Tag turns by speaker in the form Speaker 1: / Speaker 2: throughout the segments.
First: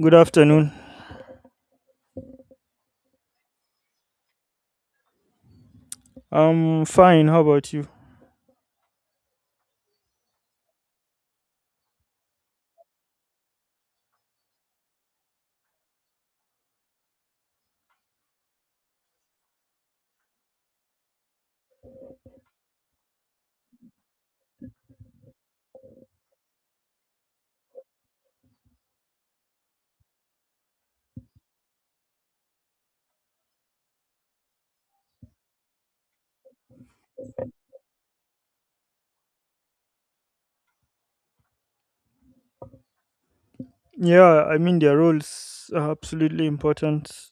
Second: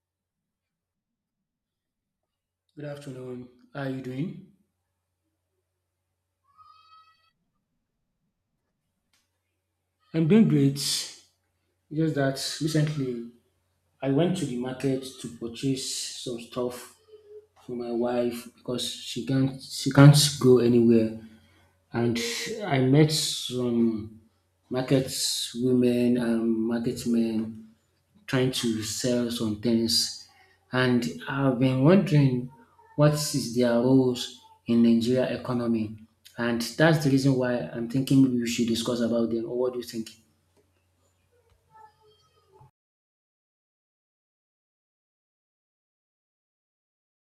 Speaker 1: Good afternoon.
Speaker 2: Good afternoon. How are you doing?
Speaker 1: I'm fine. How about you?
Speaker 2: I'm doing great. Just that recently I went to the market to purchase some stuff for my wife because she can't go anywhere, and I met some market women and market men trying to sell some things. And I've been wondering what is their roles in Nigeria economy. And that's the reason why I'm thinking maybe we should discuss about them. Or what do you think?
Speaker 1: Yeah, I mean, their roles are absolutely important.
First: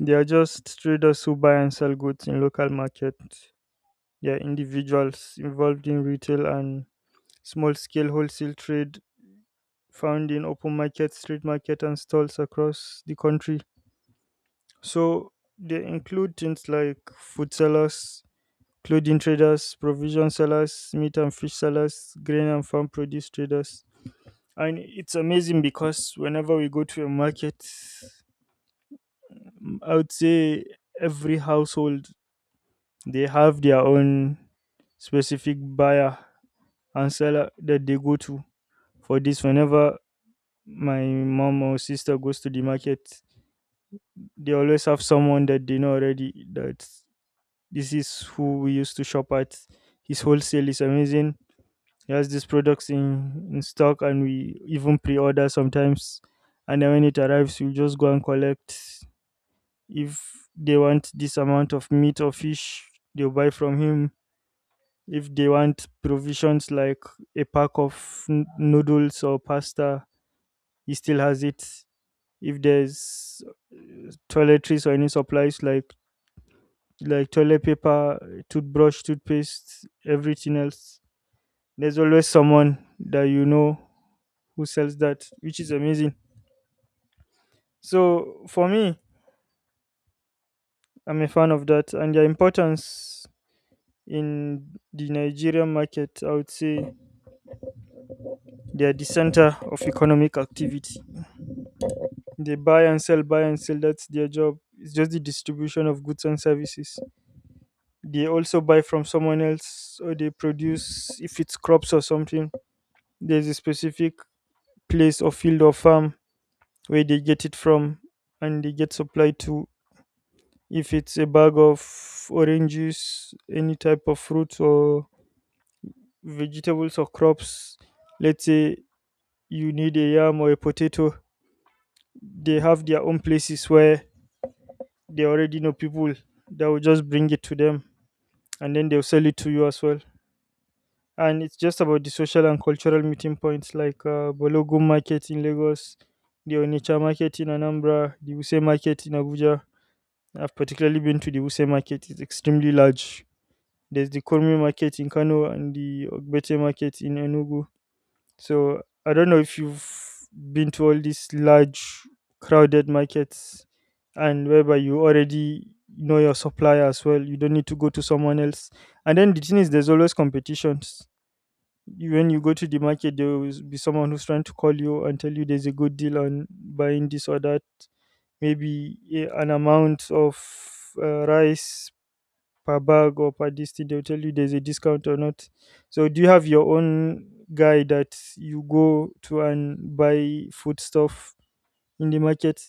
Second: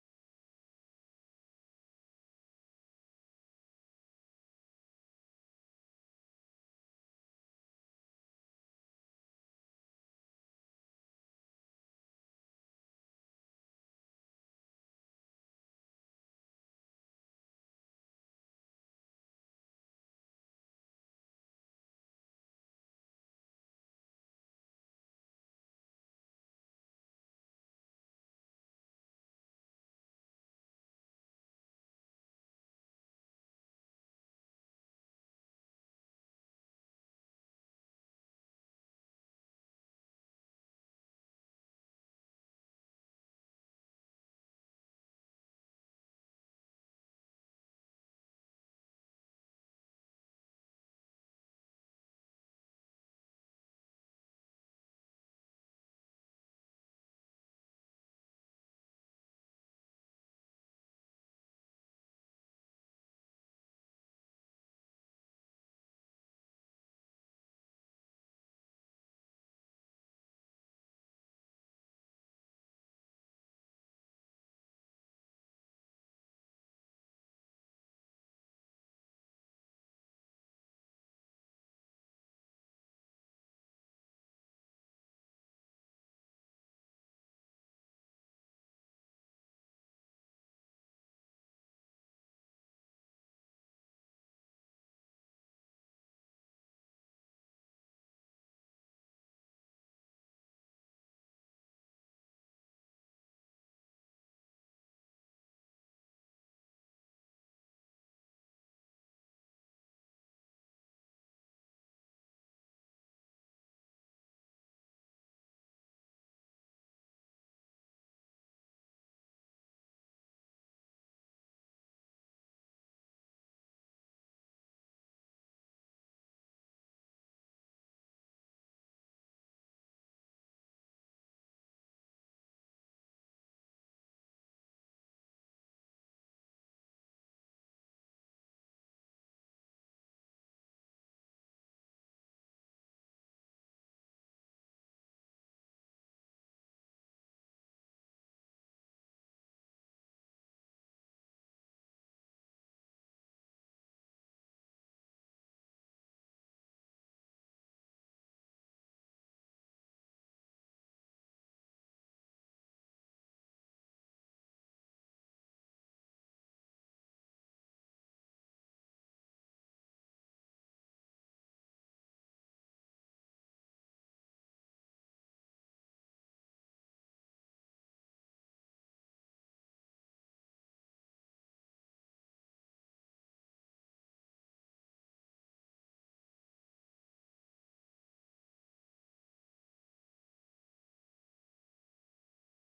Speaker 1: They are just traders who buy and sell goods in local market. They are individuals involved in retail and small scale wholesale trade found in open market, street market, and stalls across the country. So they include things like food sellers, clothing traders, provision sellers, meat and fish sellers, grain and farm produce traders. And it's amazing because whenever we go to a market, I would say every household, they have their own specific buyer and seller that they go to for this. Whenever my mom or sister goes to the market, they always have someone that they know already that this is who we used to shop at. His wholesale is amazing. He has these products in stock and we even pre-order sometimes, and then when it arrives we just go and collect. If they want this amount of meat or fish, they'll buy from him. If they want provisions like a pack of noodles or pasta, he still has it. If there's toiletries or any supplies like toilet paper, toothbrush, toothpaste, everything else, there's always someone that you know who sells that, which is amazing. So for me, I'm a fan of that and their importance in the Nigerian market. I would say they are the center of economic activity. They buy and sell, buy and sell. That's their job. It's just the distribution of goods and services. They also buy from someone else, or they produce if it's crops or something. There's a specific place or field or farm where they get it from, and they get supplied to. If it's a bag of oranges, any type of fruit or vegetables or crops, let's say you need a yam or a potato, they have their own places where they already know people that will just bring it to them, and then they'll sell it to you as well. And it's just about the social and cultural meeting points like Balogun Market in Lagos, the Onitsha Market in Anambra, the Wuse Market in Abuja. I've particularly been to the Wuse Market, it's extremely large. There's the Kurmi Market in Kano and the Ogbete Market in Enugu. So I don't know if you've been to all these large crowded markets, and whereby you already know your supplier as well. You don't need to go to someone else. And then the thing is there's always competitions. When you go to the market, there will be someone who's trying to call you and tell you there's a good deal on buying this or that. Maybe an amount of rice per bag or per this thing, they'll tell you there's a discount or not. So do you have your own guy that you go to and buy food stuff in the market?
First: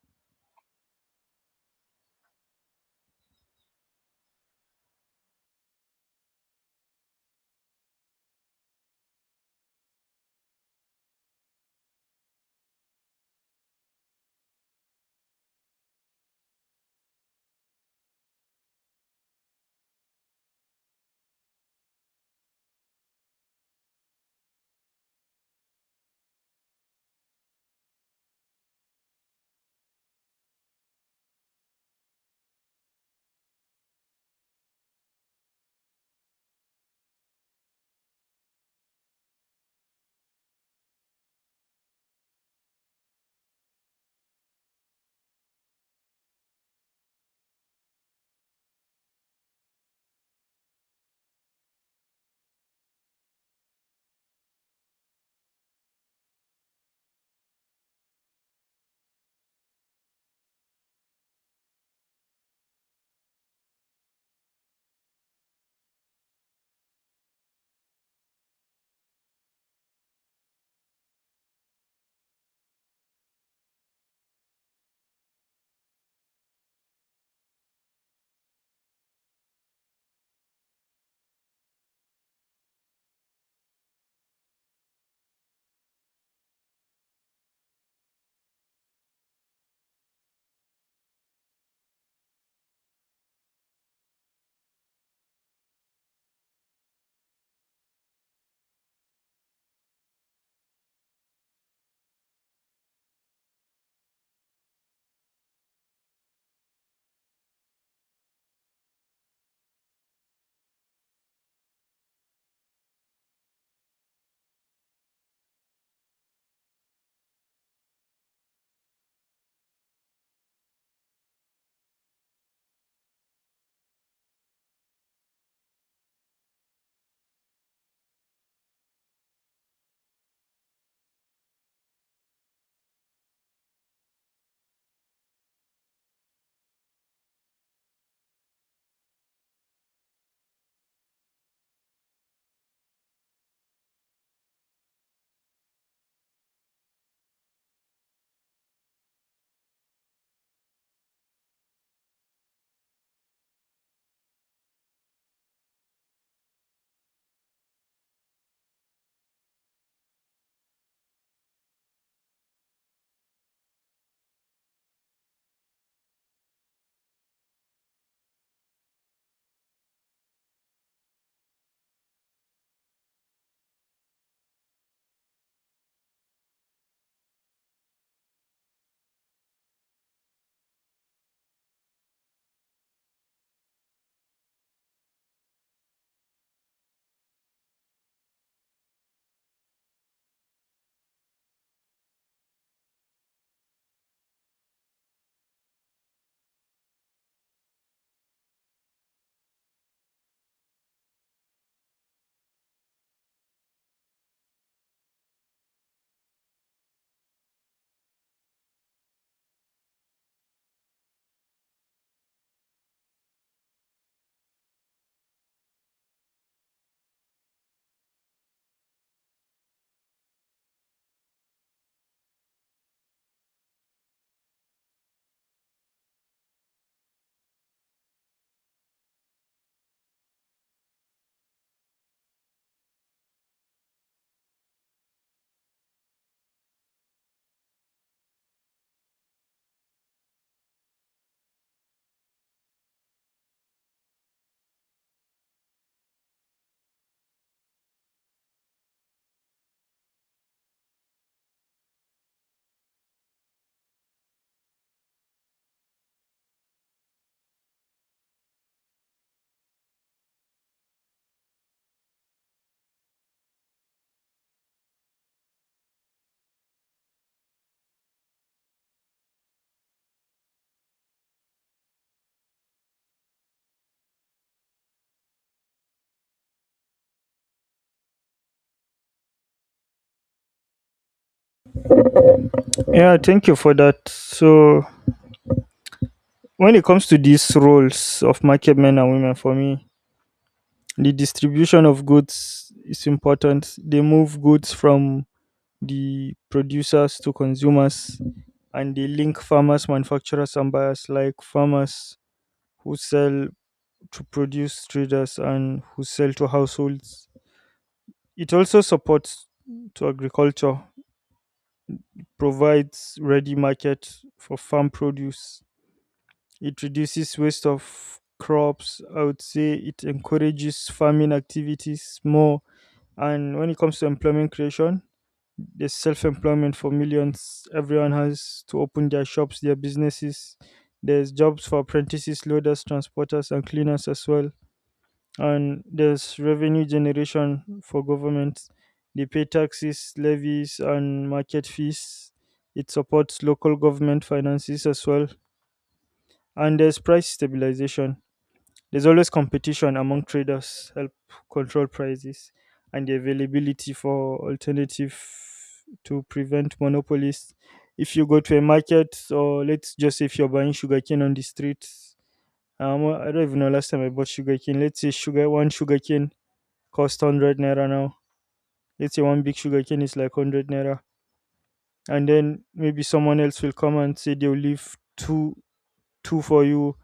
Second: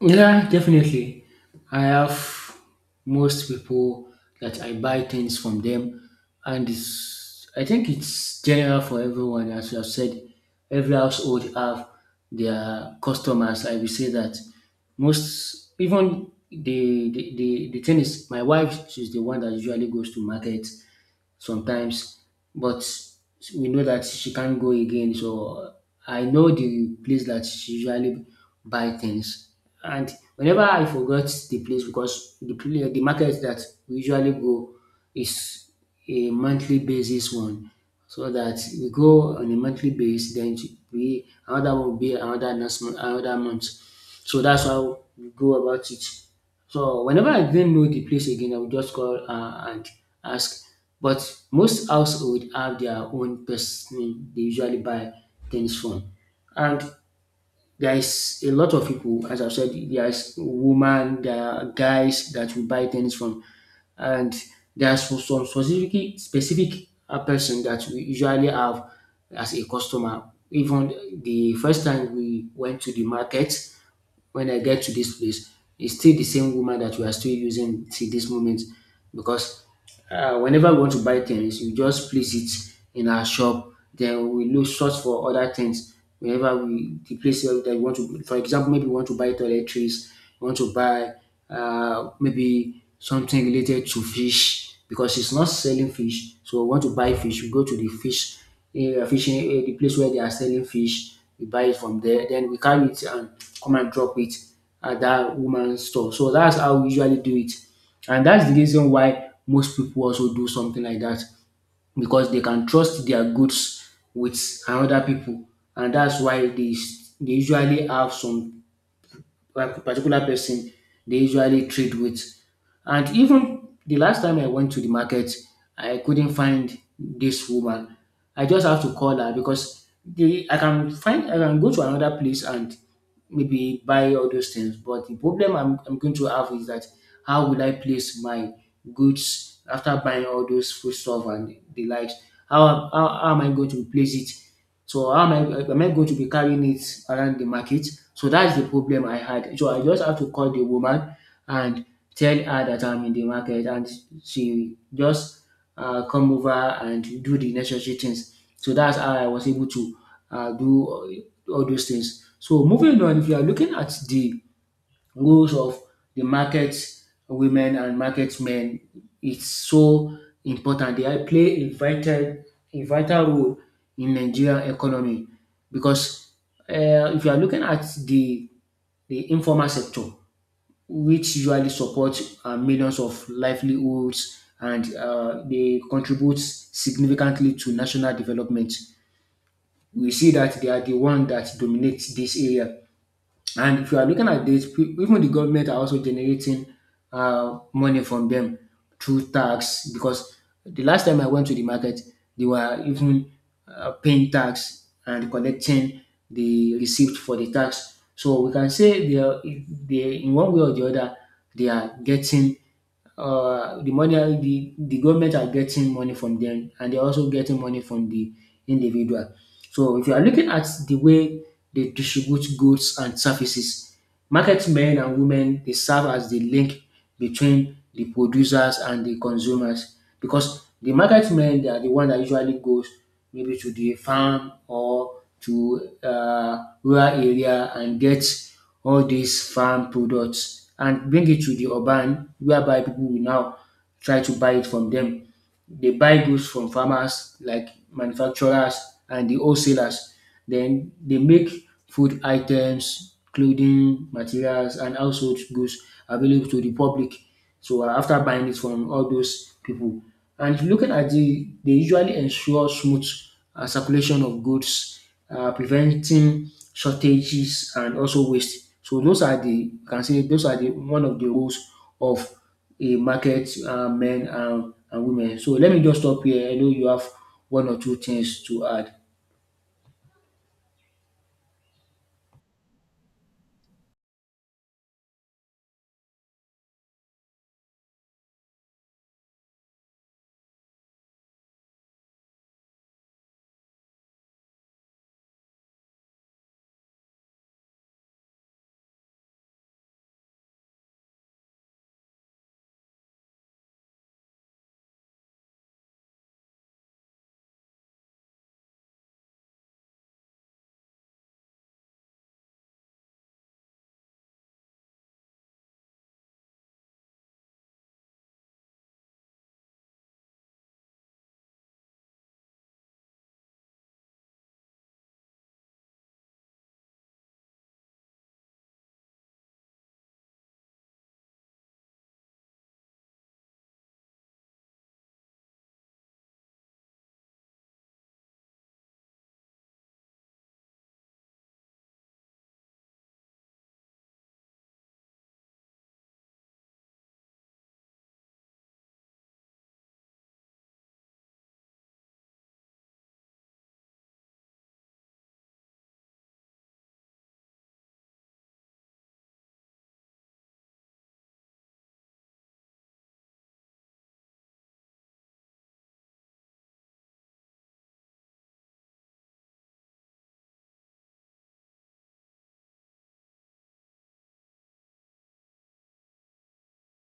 Speaker 2: Yeah, definitely. I have most people that I buy things from them, and it's, I think it's general for everyone. As you have said, every household have their customers. I will say that most, even the thing is, my wife she's the one that usually goes to market sometimes, but we know that she can't go again. So I know the place that she usually buy things and whenever I forgot the place because the the market that we usually go is a monthly basis one, so that we go on a monthly basis. Then we another one will be another next month, another month. So that's how we go about it. So whenever I didn't know the place again, I would just call and ask. But most household have their own person they usually buy things from. And there is a lot of people, as I've said, there is women, there are guys that we buy things from, and there's some specific person that we usually have as a customer. Even the first time we went to the market, when I get to this place, it's still the same woman that we are still using till this moment because whenever we want to buy things, we just place it in our shop. Then we look search for other things. Whenever we the place where that we want to, for example, maybe we want to buy toiletries, we want to buy maybe something related to fish because it's not selling fish. So we want to buy fish. We go to the fish a fishing the place where they are selling fish. We buy it from there, then we carry it and come and drop it at that woman's store. So that's how we usually do it, and that's the reason why most people also do something like that because they can trust their goods with another people, and that's why they usually have some like particular person they usually trade with. And even the last time I went to the market, I couldn't find this woman. I just have to call her because the I can find I can go to another place and maybe buy all those things. But the problem I'm going to have is that how will I place my goods after buying all those food stuff and the likes? How am I going to place it? So how am I going to be carrying it around the market? So that's the problem I had. So I just have to call the woman and tell her that I'm in the market and she just come over and do the necessary things. So that's how I was able to do all those things. So moving on, if you are looking at the roles of the market women and market men, it's so important. Play a vital role in Nigerian economy because if you are looking at the informal sector, which usually supports millions of livelihoods and they contribute significantly to national development. We see that they are the one that dominates this area. And if you are looking at this, even the government are also generating money from them through tax because the last time I went to the market, they were even paying tax and collecting the receipt for the tax. So we can say they are, they in one way or the other, they are getting the money, the government are getting money from them and they're also getting money from the individual. So if you are looking at the way they distribute goods and services, market men and women they serve as the link between the producers and the consumers because the market men they are the one that usually goes maybe to the farm or to rural area and get all these farm products and bring it to the urban whereby people will now try to buy it from them. They buy goods from farmers, like manufacturers and the wholesalers. Then they make food items, clothing, materials, and household goods available to the public. So after buying it from all those people, and looking at the, they usually ensure smooth circulation of goods, preventing shortages and also waste. So those are the you can say those are the one of the roles of a market men and women. So let me just stop here. I know you have one or two things to add.
Speaker 1: Yeah, thank you for that. So when it comes to these roles of market men and women, for me, the distribution of goods is important. They move goods from the producers to consumers, and they link farmers, manufacturers, and buyers like farmers who sell to produce traders and who sell to households. It also supports to agriculture, provides ready market for farm produce. It reduces waste of crops. I would say it encourages farming activities more. And when it comes to employment creation, there's self-employment for millions. Everyone has to open their shops, their businesses. There's jobs for apprentices, loaders, transporters, and cleaners as well. And there's revenue generation for governments. They pay taxes, levies, and market fees. It supports local government finances as well. And there's price stabilization. There's always competition among traders, help control prices and the availability for alternative to prevent monopolies. If you go to a market, or let's just say if you're buying sugarcane on the streets, I don't even know last time I bought sugarcane. Let's say sugar one sugarcane cost 100 naira now. Let's say one big sugarcane is like 100 naira. And then maybe someone else will come and say they'll leave two two for you,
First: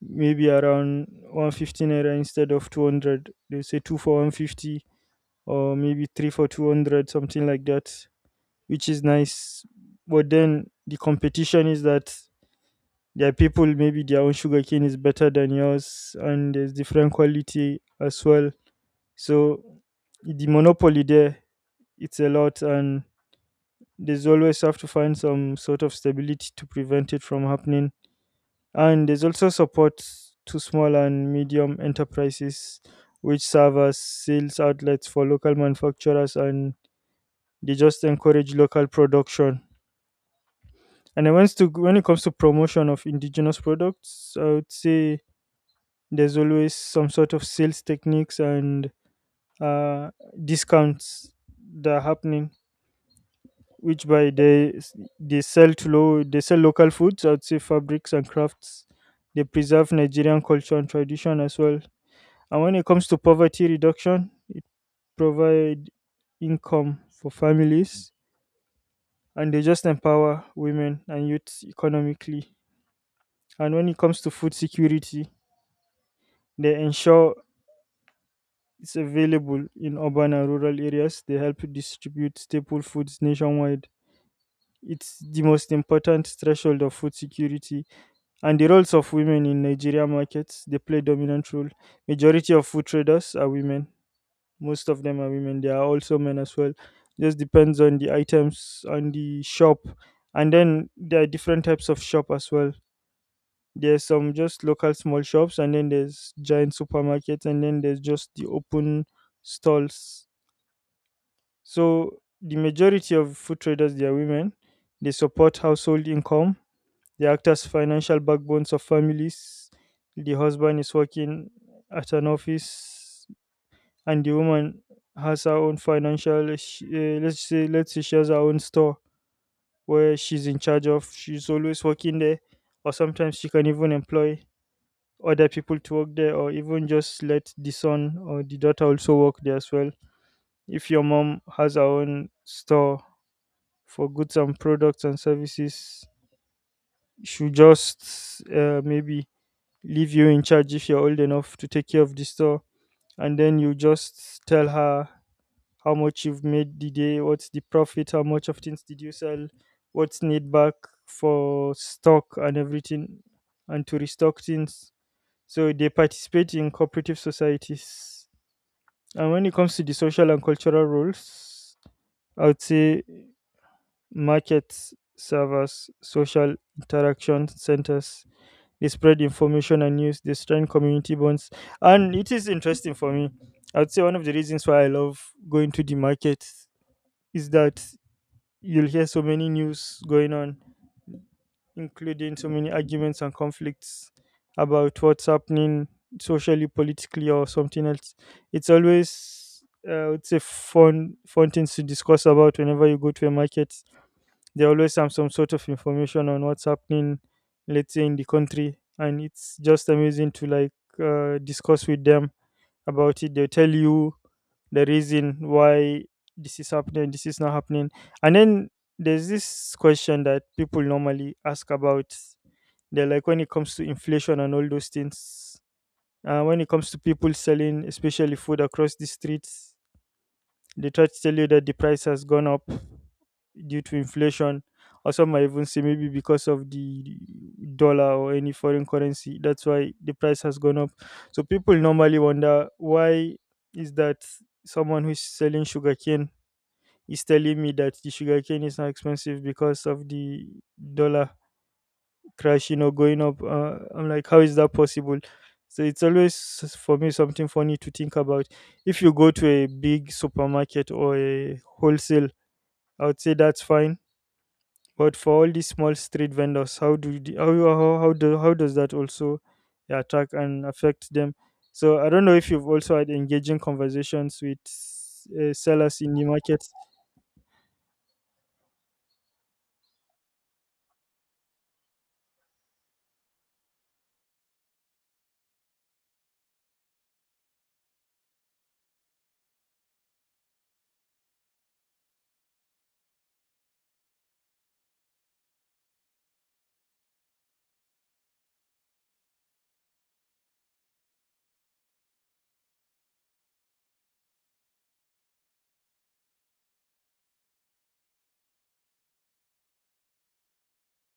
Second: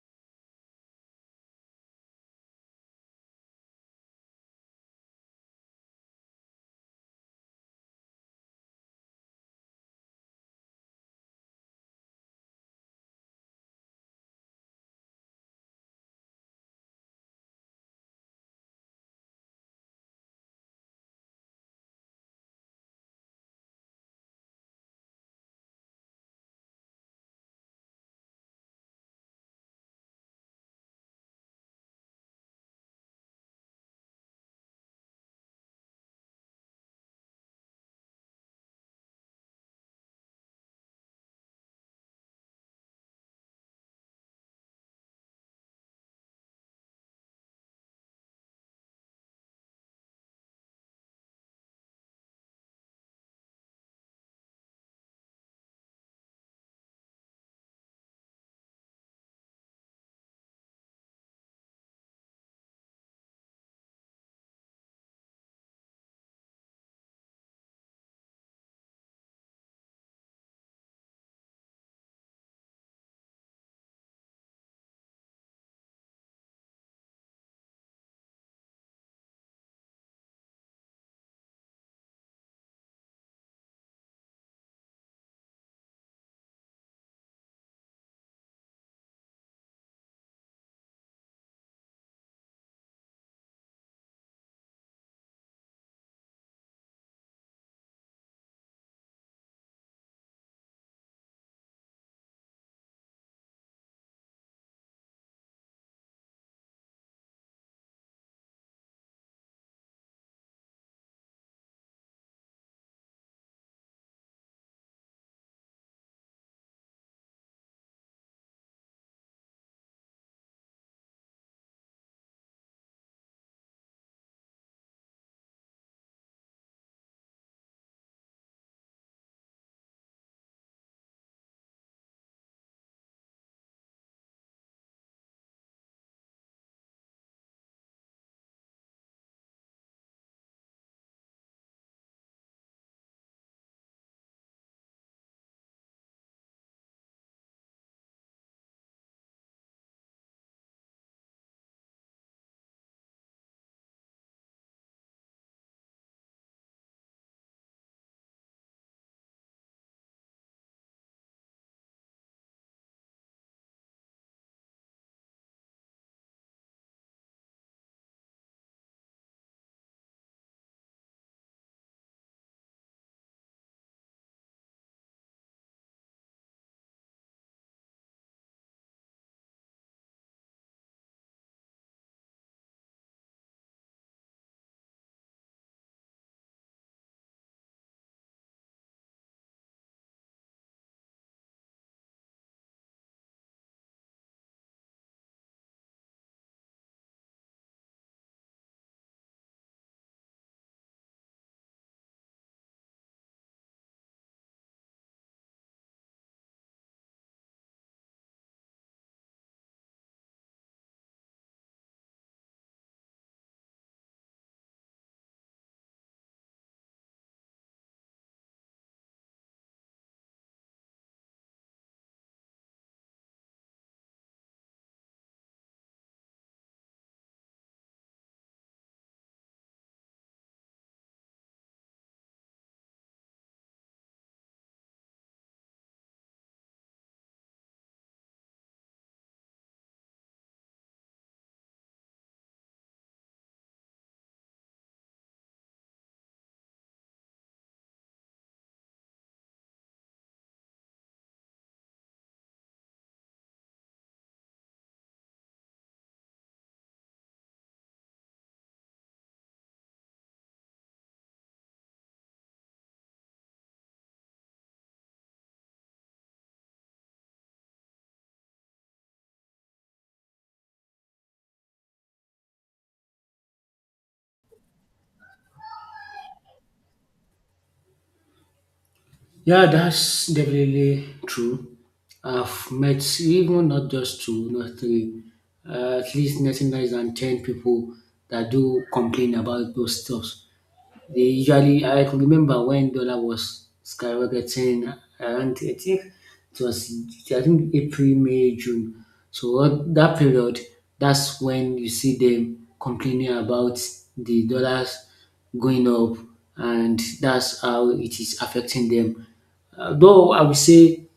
Speaker 1: maybe around 150 naira instead of 200. They say two for 150, or maybe three for 200, something like that, which is nice. But then the competition is that there are people, maybe their own sugarcane is better than yours and there's different quality as well. So the monopoly there, it's a lot, and there's always have to find some sort of stability to prevent it from happening. And there's also support to small and medium enterprises, which serve as sales outlets for local manufacturers, and they just encourage local production. And when it comes to promotion of indigenous products, I would say there's always some sort of sales techniques and uh, discounts that are happening, which by they sell to low they sell local foods. I'd say fabrics and crafts, they preserve Nigerian culture and tradition as well. And when it comes to poverty reduction, it provide income for families, and they just empower women and youth economically. And when it comes to food security, they ensure it's available in urban and rural areas. They help distribute staple foods nationwide. It's the most important threshold of food security. And the roles of women in Nigeria markets, they play dominant role. Majority of food traders are women. Most of them are women. There are also men as well. Just depends on the items on the shop. And then there are different types of shop as well. There's some just local small shops, and then there's giant supermarkets, and then there's just the open stalls. So the majority of food traders, they are women. They support household income, the actors' financial backbones of families. The husband is working at an office, and the woman has her own financial. Let's say, let's say she has her own store where she's in charge of. She's always working there, or sometimes she can even employ other people to work there, or even just let the son or the daughter also work there as well. If your mom has her own store for goods and products and services, she just maybe leave you in charge if you're old enough to take care of the store, and then you just tell her how much you've made the day, what's the profit, how much of things did you sell, what's need back for stock and everything, and to restock things. So they participate in cooperative societies. And when it comes to the social and cultural roles, I would say markets servers social interaction centers. They spread information and news. They strengthen community bonds. And it is interesting for me. I would say one of the reasons why I love going to the market is that you'll hear so many news going on, including so many arguments and conflicts about what's happening socially, politically, or something else. It's always, I would say, fun, fun things to discuss about. Whenever you go to a market, they always have some sort of information on what's happening, let's say in the country, and it's just amazing to discuss with them about it. They'll tell you the reason why this is happening, this is not happening. And then there's this question that people normally ask about. They're like, when it comes to inflation and all those things, when it comes to people selling especially food across the streets, they try to tell you that the price has gone up due to inflation, or some might even say maybe because of the dollar or any foreign currency. That's why the price has gone up. So people normally wonder why is that someone who's selling sugarcane is telling me that the sugarcane is now expensive because of the dollar crashing or going up. I'm like, how is that possible? So it's always for me something funny to think about. If you go to a big supermarket or a wholesale, I would say that's fine, but for all these small street vendors, how do the, how do how does that also attack and affect them? So I don't know if you've also had engaging conversations with sellers in the market.
Speaker 2: Yeah, that's definitely true. I've met even not just two, not three, at least nothing less than 10 people that do complain about those stuffs. They usually, I could remember when dollar was skyrocketing around, I think it was, I think April, May, June. So what, that period, that's when you see them complaining about the dollars going up, and that's how it is affecting them. Though I would say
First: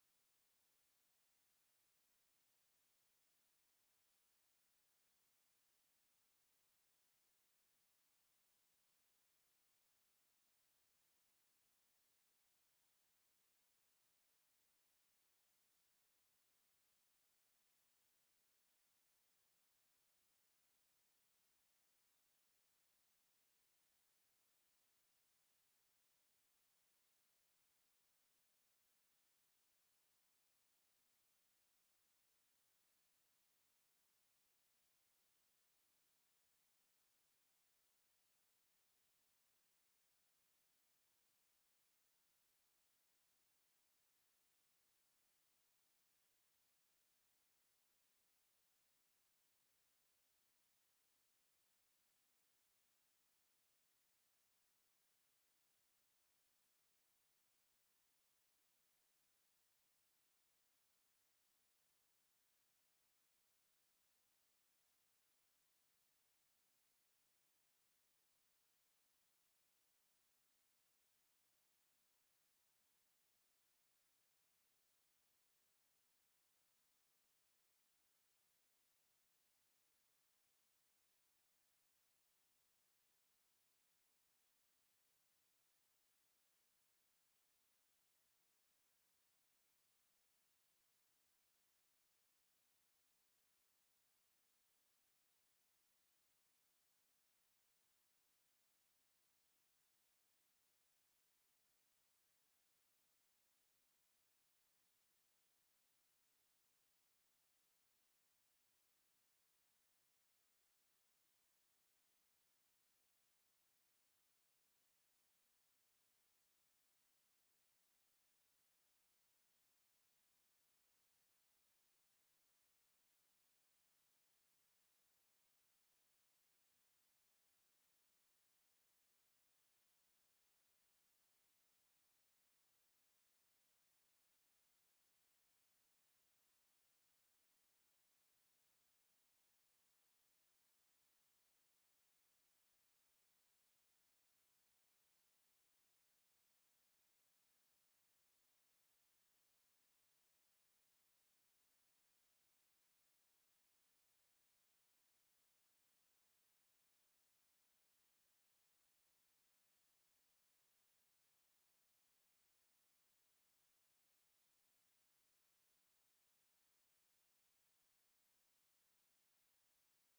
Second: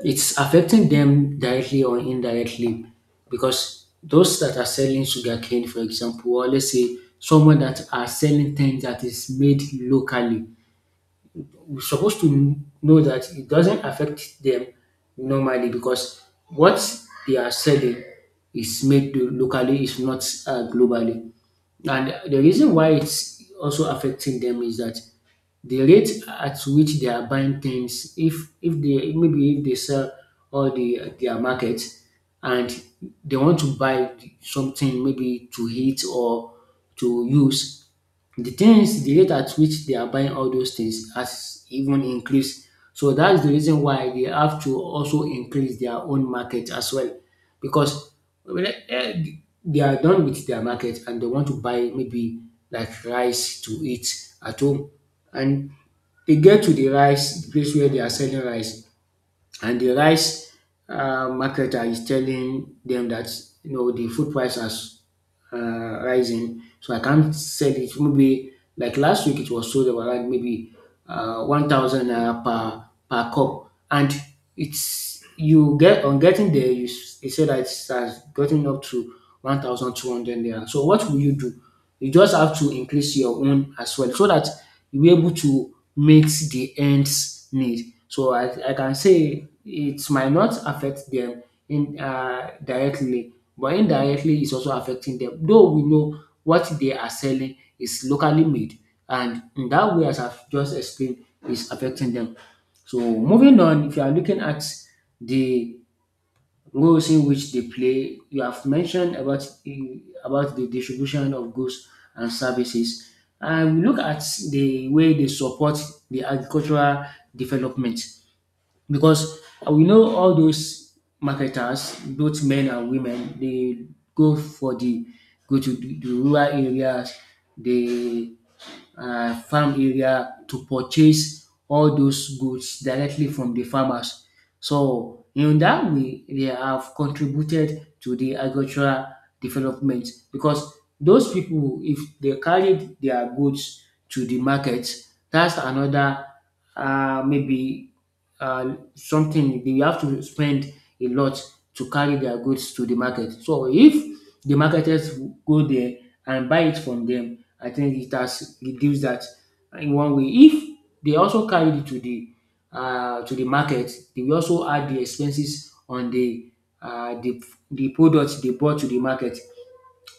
Speaker 2: it's affecting them directly or indirectly because those that are selling sugarcane, for example, or let's say someone that are selling things that is made locally, we're supposed to know that it doesn't affect them normally because what they are selling is made locally, is not globally. And the reason why it's also affecting them is that the rate at which they are buying things if they maybe if they sell all the their market and they want to buy something maybe to eat or to use the things the rate at which they are buying all those things has even increased. So that's the reason why they have to also increase their own market as well because when, they are done with their market and they want to buy maybe like rice to eat at home and they get to the rice the place where they are selling rice and the rice marketer is telling them that you know the food price has rising, so I can't sell it. Maybe like last week, it was sold around maybe 1,000 naira per per cup, and it's you get on getting there, they say that it has gotten up to 1,200 naira. So what will you do? You just have to increase your own as well, so that you'll be able to meet the ends need. So I can say it might not affect them in directly, but indirectly it's also affecting them. Though we know what they are selling is locally made, and in that way, as I've just explained, is affecting them. So moving on, if you are looking at the roles in which they play. You have mentioned about about the distribution of goods and services, and we look at the way they support the agricultural development because we know all those marketers, both men and women, they go for the go to the rural areas, the farm area to purchase all those goods directly from the farmers so in that way, they have contributed to the agricultural development because those people, if they carried their goods to the market, that's another maybe something they have to spend a lot to carry their goods to the market. So if the marketers go there and buy it from them, I think it has reduced that in one way. If they also carried it to the market, they will also add the expenses on uh, the the product they brought to the market.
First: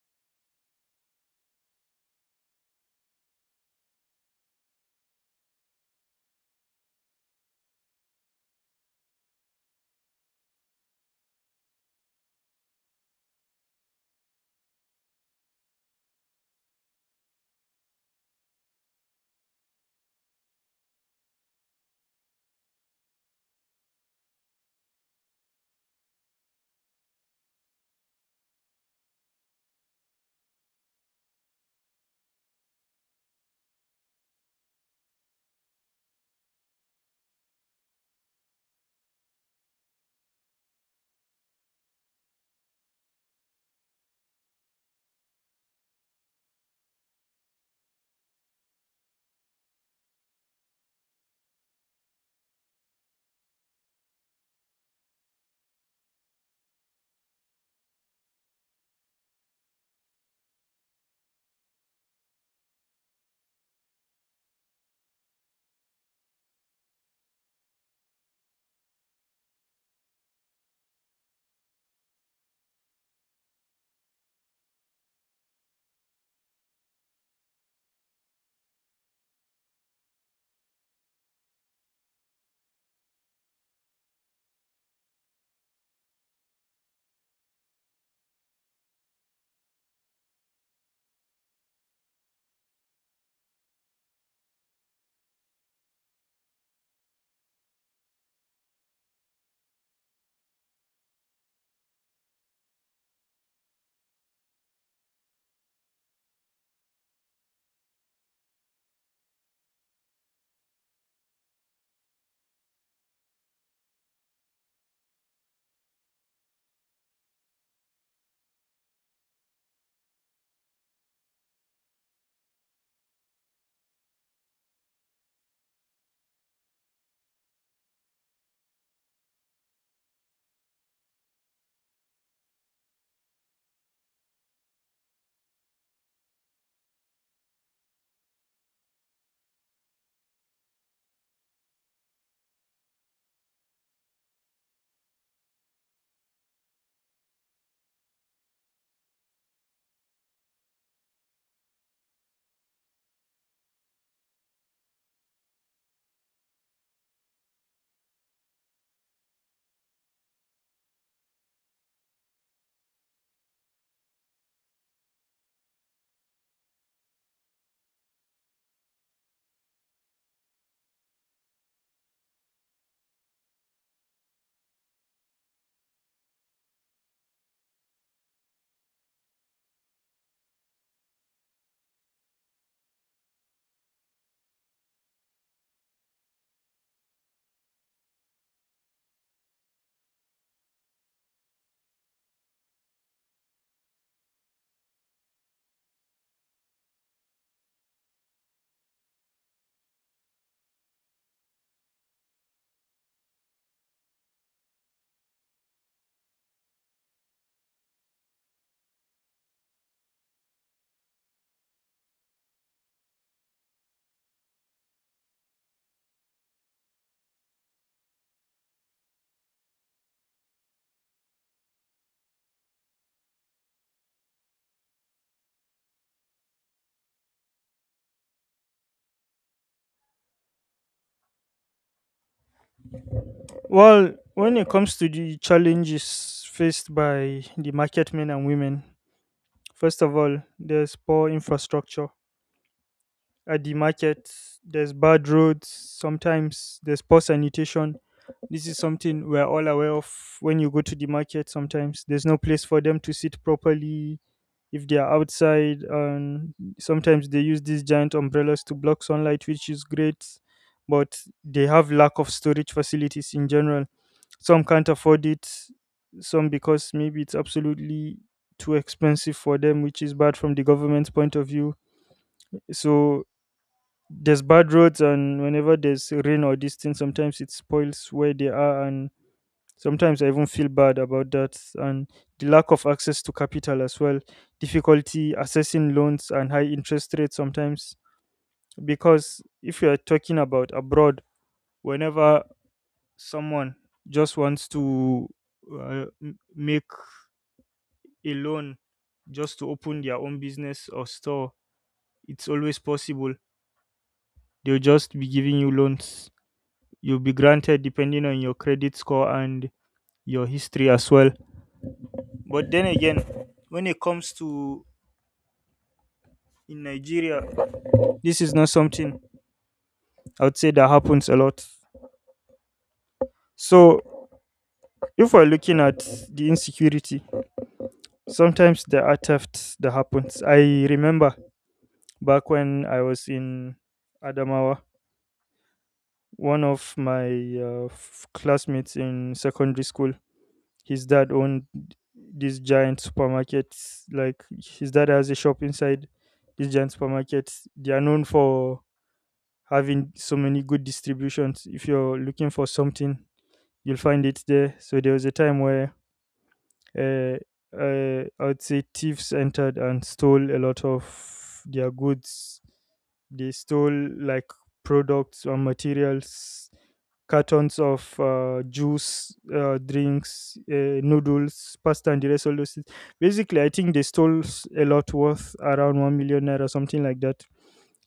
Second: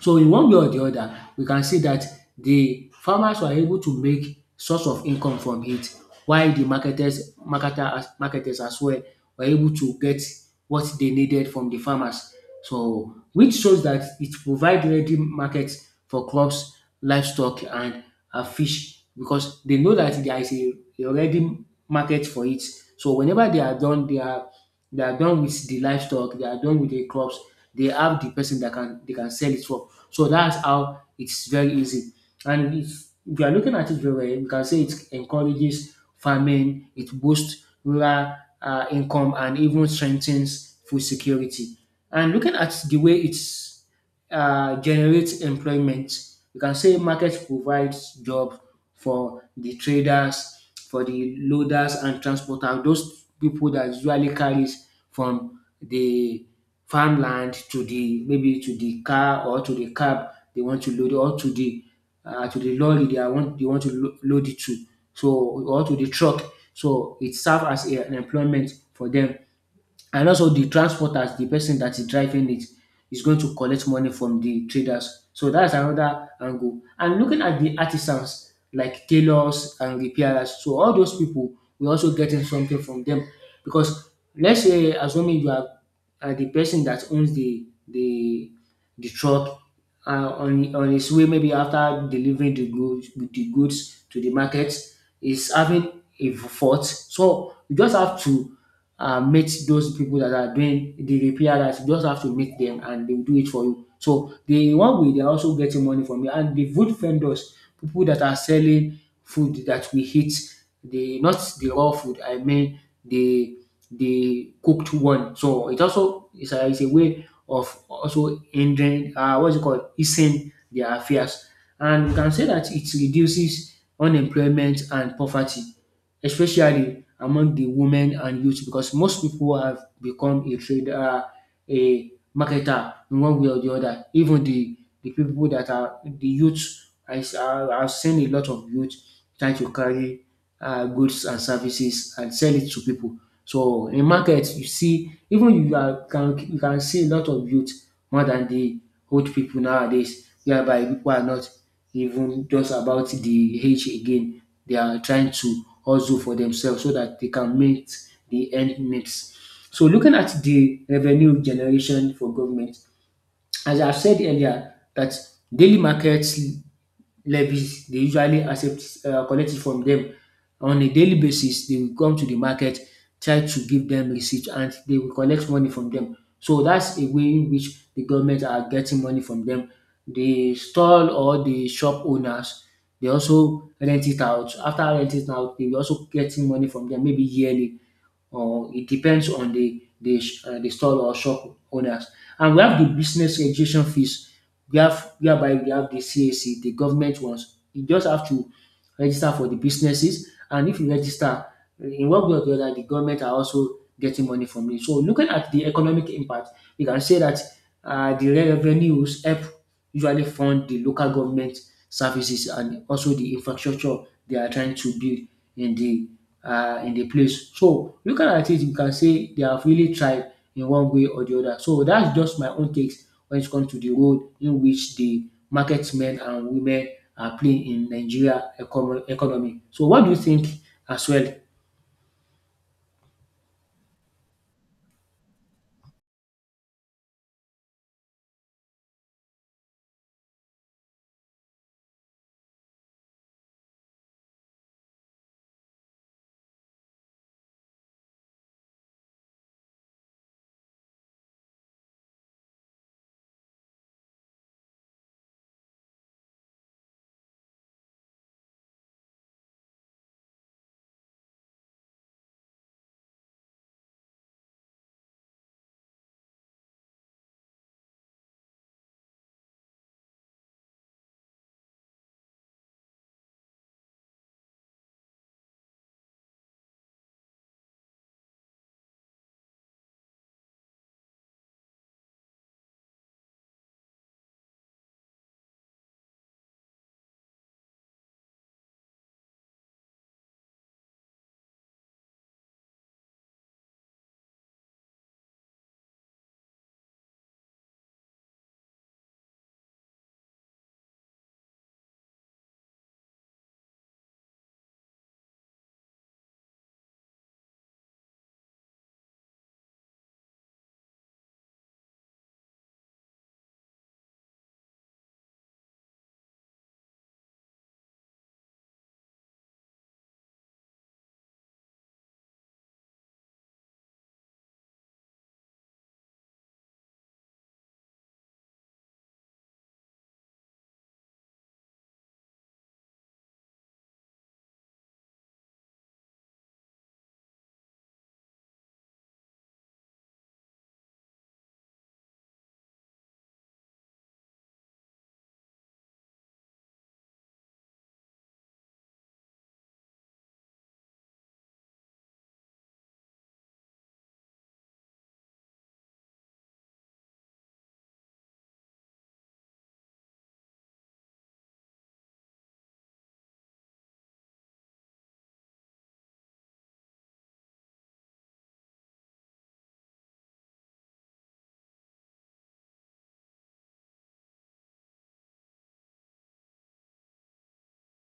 Speaker 2: So in one way or the other, we can see that the farmers were able to make source of income from it while the marketers marketers as well were able to get what they needed from the farmers. So which shows that it provides ready markets for crops, livestock and fish because they know that there is a ready market for it. So whenever they are done with the livestock, they are done with the crops, they have the person that can they can sell it for. So that's how it's very easy. And if you are looking at it very well, you can say it encourages farming, it boosts rural income, and even strengthens food security. And looking at the way it's generates employment. You can say market provides job for the traders, for the loaders and transporters, those people that usually carries from the farmland to the maybe to the car or to the cab they want to load it, or to the lorry they are want they want to lo- load it to so or to the truck so it serves as an employment for them, and also the transporters, the person that is driving it is going to collect money from the traders. So that's another angle. And looking at the artisans like tailors and repairers, so all those people we're also getting something from them because let's say assuming are the person that owns the the truck on his way maybe after delivering the goods to the market is having a fault. So you just have to meet those people that are doing the repair, that you just have to meet them and they will do it for you. So the one way they're also getting money from you, and the food vendors, people that are selling food that we eat, the not the raw food, I mean the cooked one. So it also is a way of also ending what's it called, easing their affairs. And you can say that it reduces unemployment and poverty, especially among the women and youth, because most people have become a trader, a marketer in one way or the other. Even the people that are the youth, I've seen a lot of youth trying to carry goods and services and sell it to people. So in market you see even you can see a lot of youth more than the old people nowadays, whereby people are not even just about the age again. They are trying to hustle for themselves so that they can meet the end needs. So looking at the revenue generation for government, as I said earlier that daily markets levies they usually accept collect it from them. On a daily basis they will come to the market, try to give them receipt and they will collect money from them. So that's a way in which the government are getting money from them. The stall or the shop owners they also rent it out. After renting it out they will also getting money from them, maybe yearly, or it depends on the the store or shop owners. And we have the business registration fees. We have, whereby we have the CAC, the government ones. You just have to register for the businesses, and if you register, in one way or the other, the government are also getting money from it. So looking at the economic impact, we can say that the revenues help usually fund the local government services and also the infrastructure they are trying to build in the in the place. So looking at it, you can say they have really tried in one way or the other. So that's just my own takes when it comes to the role in which the market men and women are playing in economy. So what do you think as well?
Speaker 1: Well, when it comes to the challenges faced by the market men and women, first of all, there's poor infrastructure. At the market, there's bad roads. Sometimes there's poor sanitation. This is something we're all aware of when you go to the market. Sometimes there's no place for them to sit properly if they are outside. And sometimes they use these giant umbrellas to block sunlight, which is great. But they have lack of storage facilities in general. Some can't afford it, some because maybe it's absolutely too expensive for them, which is bad from the government's point of view. So there's bad roads, and whenever there's rain or this thing, sometimes it spoils where they are, and sometimes I even feel bad about that. And the lack of access to capital as well, difficulty accessing loans and high interest rates sometimes. Because if you are talking about abroad, whenever someone just wants to make alone just to open their own business or store. It's always possible. They'll just be giving you loans. You'll be granted depending on your credit score and your history as well. But then again, when it comes to in Nigeria, this is not something I would say that happens a lot. So if we're looking at the insecurity, sometimes there are thefts that happens. I remember back when I was in Adamawa, one of my classmates in secondary school, his dad owned this giant supermarket. Like, his dad has a shop inside this giant supermarket. They are known for having so many good distributions. If you're looking for something, you'll find it there. So there was a time where uh, I would say thieves entered and stole a lot of their goods. They stole like products or materials, cartons of juice, drinks, noodles, pasta, and the rest of those things. Basically, I think they stole a lot worth around 1 million naira or something like that.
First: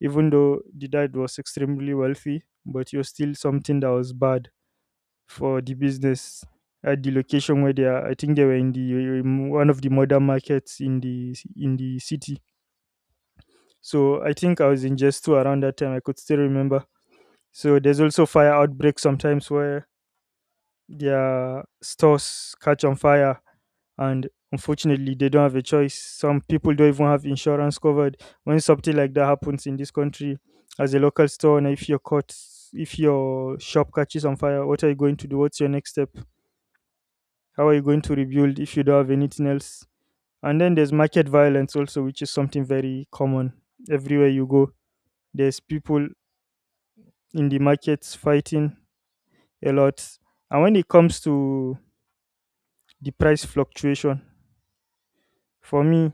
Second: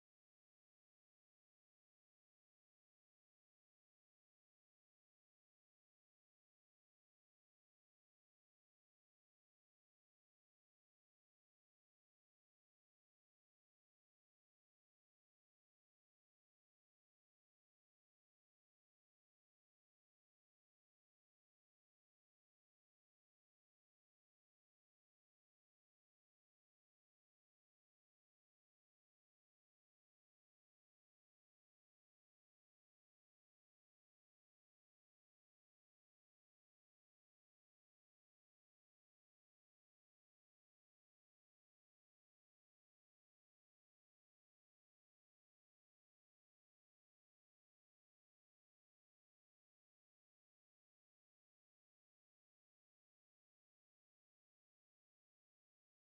Speaker 1: Even though the dad was extremely wealthy, but you're still something that was bad for the business. At the location where they are, I think they were in the in one of the modern markets in the city. So I think I was in just two around that time, I could still remember. So there's also fire outbreaks sometimes where their stores catch on fire, and unfortunately they don't have a choice. Some people don't even have insurance covered. When something like that happens in this country, as a local store, and if your caught, if your shop catches on fire, what are you going to do? What's your next step? How are you going to rebuild if you don't have anything else? And then there's market violence also, which is something very common everywhere you go. There's people in the markets fighting a lot. And when it comes to the price fluctuation, for me,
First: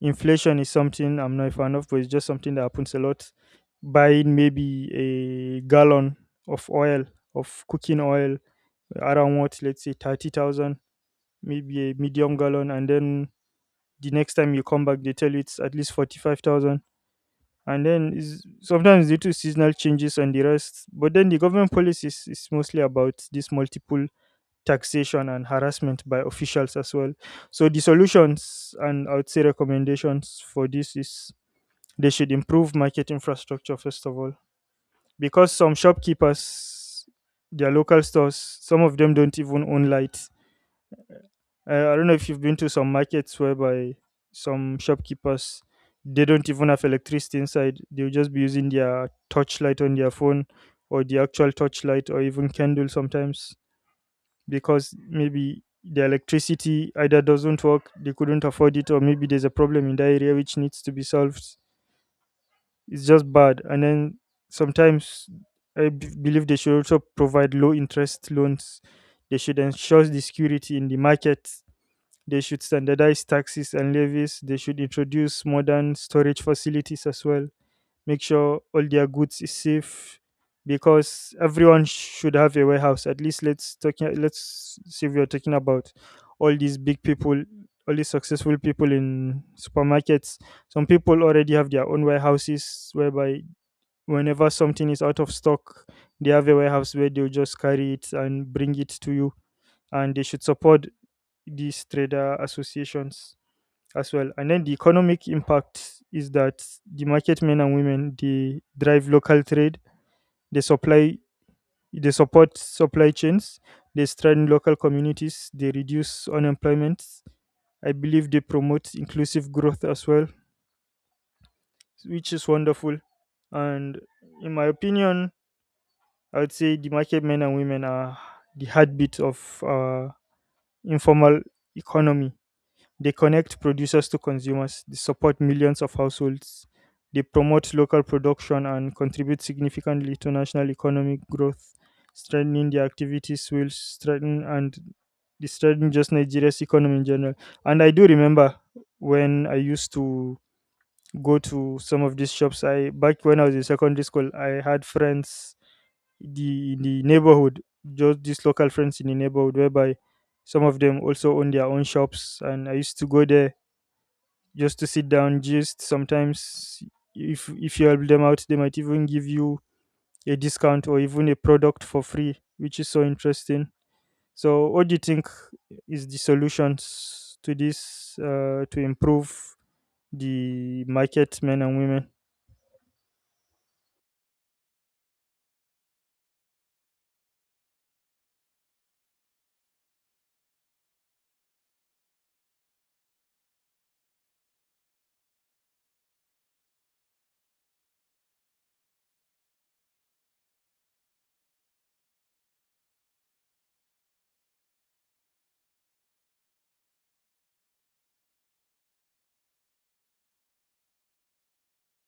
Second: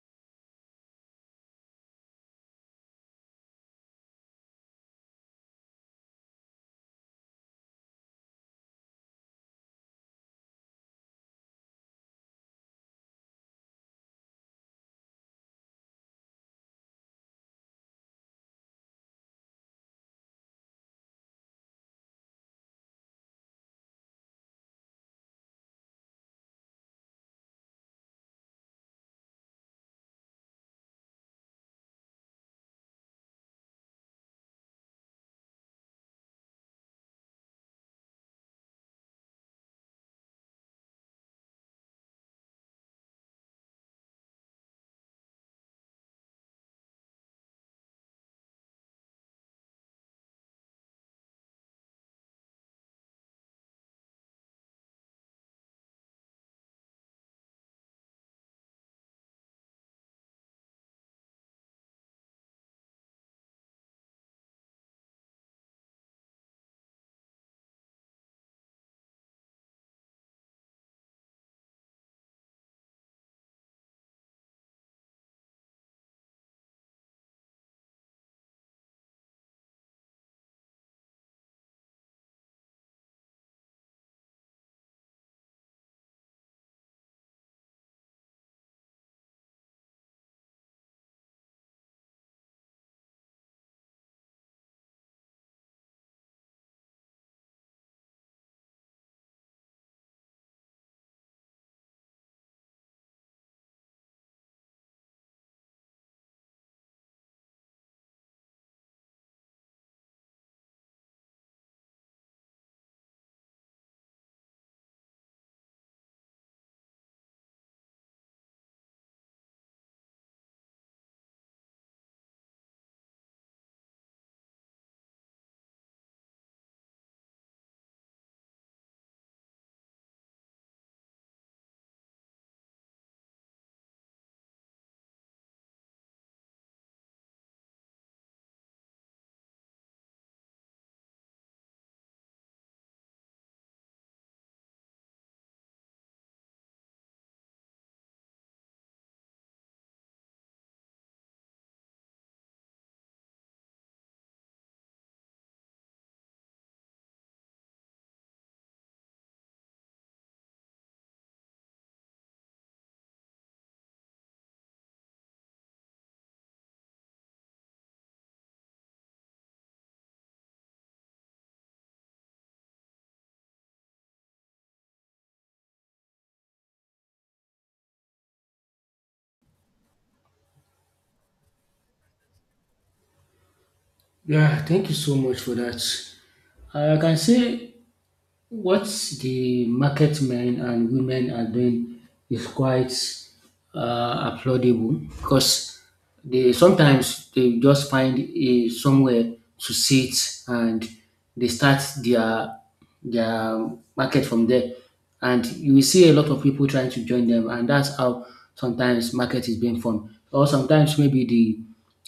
Speaker 1: inflation is something I'm not a fan of, but it's just something that happens a lot. Buying maybe a gallon of oil, of cooking oil, around what, let's say 30,000, maybe a medium gallon, and then the next time you come back, they tell you it's at least 45,000. And then is sometimes due to seasonal changes and the rest, but then the government policies is mostly about this multiple taxation and harassment by officials as well. So the solutions and I would say recommendations for this is they should improve market infrastructure first of all, because some shopkeepers, their local stores, some of them don't even own lights. I don't know if you've been to some markets whereby some shopkeepers, they don't even have electricity inside. They'll just be using their torchlight on their phone or the actual torchlight or even candle sometimes, because maybe the electricity either doesn't work, they couldn't afford it, or maybe there's a problem in the area which needs to be solved. It's just bad. And then sometimes I believe they should also provide low interest loans. They should ensure the security in the market. They should standardize taxes and levies. They should introduce modern storage facilities as well, make sure all their goods is safe, because everyone should have a warehouse at least. Let's talking, let's see, if we are talking about all these big people, all these successful people in supermarkets, some people already have their own warehouses whereby whenever something is out of stock, they have a warehouse where they'll just carry it and bring it to you. And they should support these trader associations as well. And then the economic impact is that the market men and women, they drive local trade, they supply, they support supply chains, they strengthen local communities, they reduce unemployment. I believe they promote inclusive growth as well, which is wonderful. And in my opinion, I would say the market men and women are the heartbeat of informal economy. They connect producers to consumers, they support millions of households, they promote local production and contribute significantly to national economic growth. Strengthening their activities will strengthen, and they strengthen just Nigeria's economy in general. And I do remember when I used to go to some of these shops. I Back when I was in secondary school, I had friends the in the neighborhood, just these local friends in the neighborhood, whereby some of them also own their own shops, and I used to go there just to sit down, just sometimes, if you help them out, they might even give you a discount or even a product for free, which is so interesting. So, what do you think is the solutions to this, to improve the market men and women?
Speaker 2: Yeah, thank you so much for that. I can say what the market men and women are doing is quite applaudable, because they sometimes they just find a somewhere to sit and they start their market from there, and you will see a lot of people trying to join them, and that's how sometimes market is being formed, or sometimes maybe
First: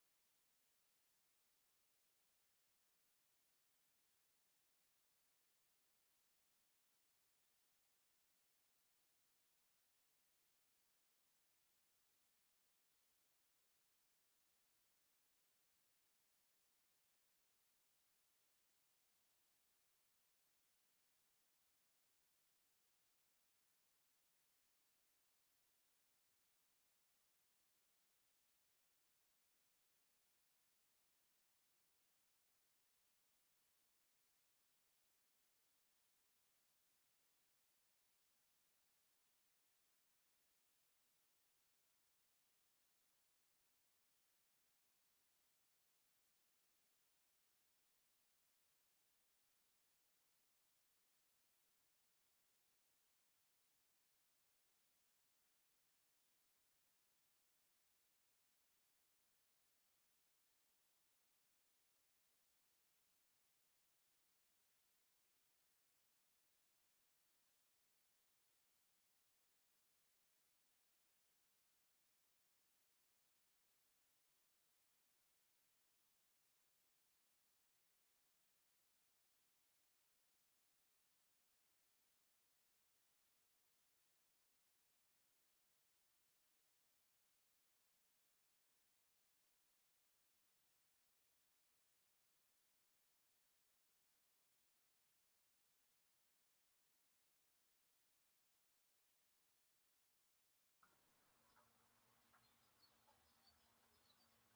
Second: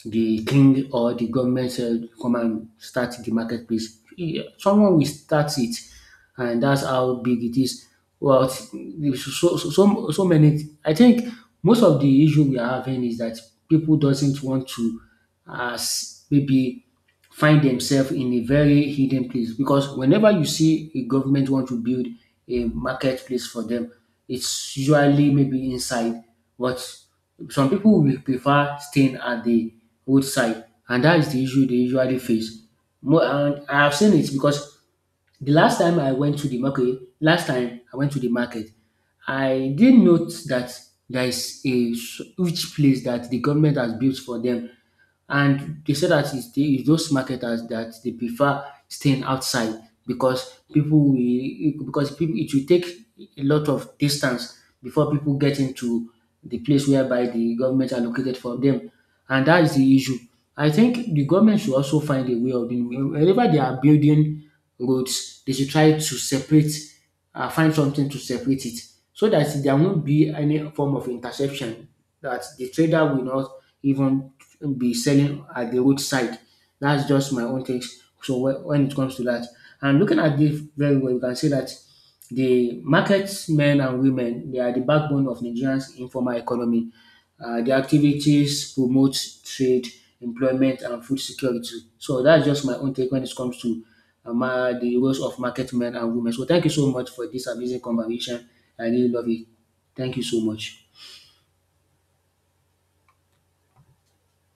Speaker 2: the king or the government come and start the marketplace. Yeah, someone will start it and that's how big it is. Well, it's so, so, so, so many. I think most of the issue we are having is that people doesn't want to, as maybe, find themselves in a very hidden place, because whenever you see a government want to build a marketplace for them, it's usually maybe inside. But some people will prefer staying at the roadside, and that is the issue they usually face. More, and I have seen it because the last time I went to the market, okay, last time I went to the market, I did note that there is a rich place that the government has built for them, and they say that it's those marketers that they prefer staying outside, because people it will take a lot of distance before people get into the place whereby the government allocated for them, and that is the issue. I think the government should also find a way of doing wherever they are building roads, they should try to separate, find something to separate it so that there won't be any form of interception, that the trader will not even be selling at the roadside. That's just my own takes. So when it comes to that, and looking at this very well, you can see that the market men and women, they are the backbone of Nigeria's informal economy. Their activities promote trade, employment, and food security. So that's just my own take when it comes to the roles of market men and women. So thank you so much for this amazing conversation. I really love it. Thank you so much.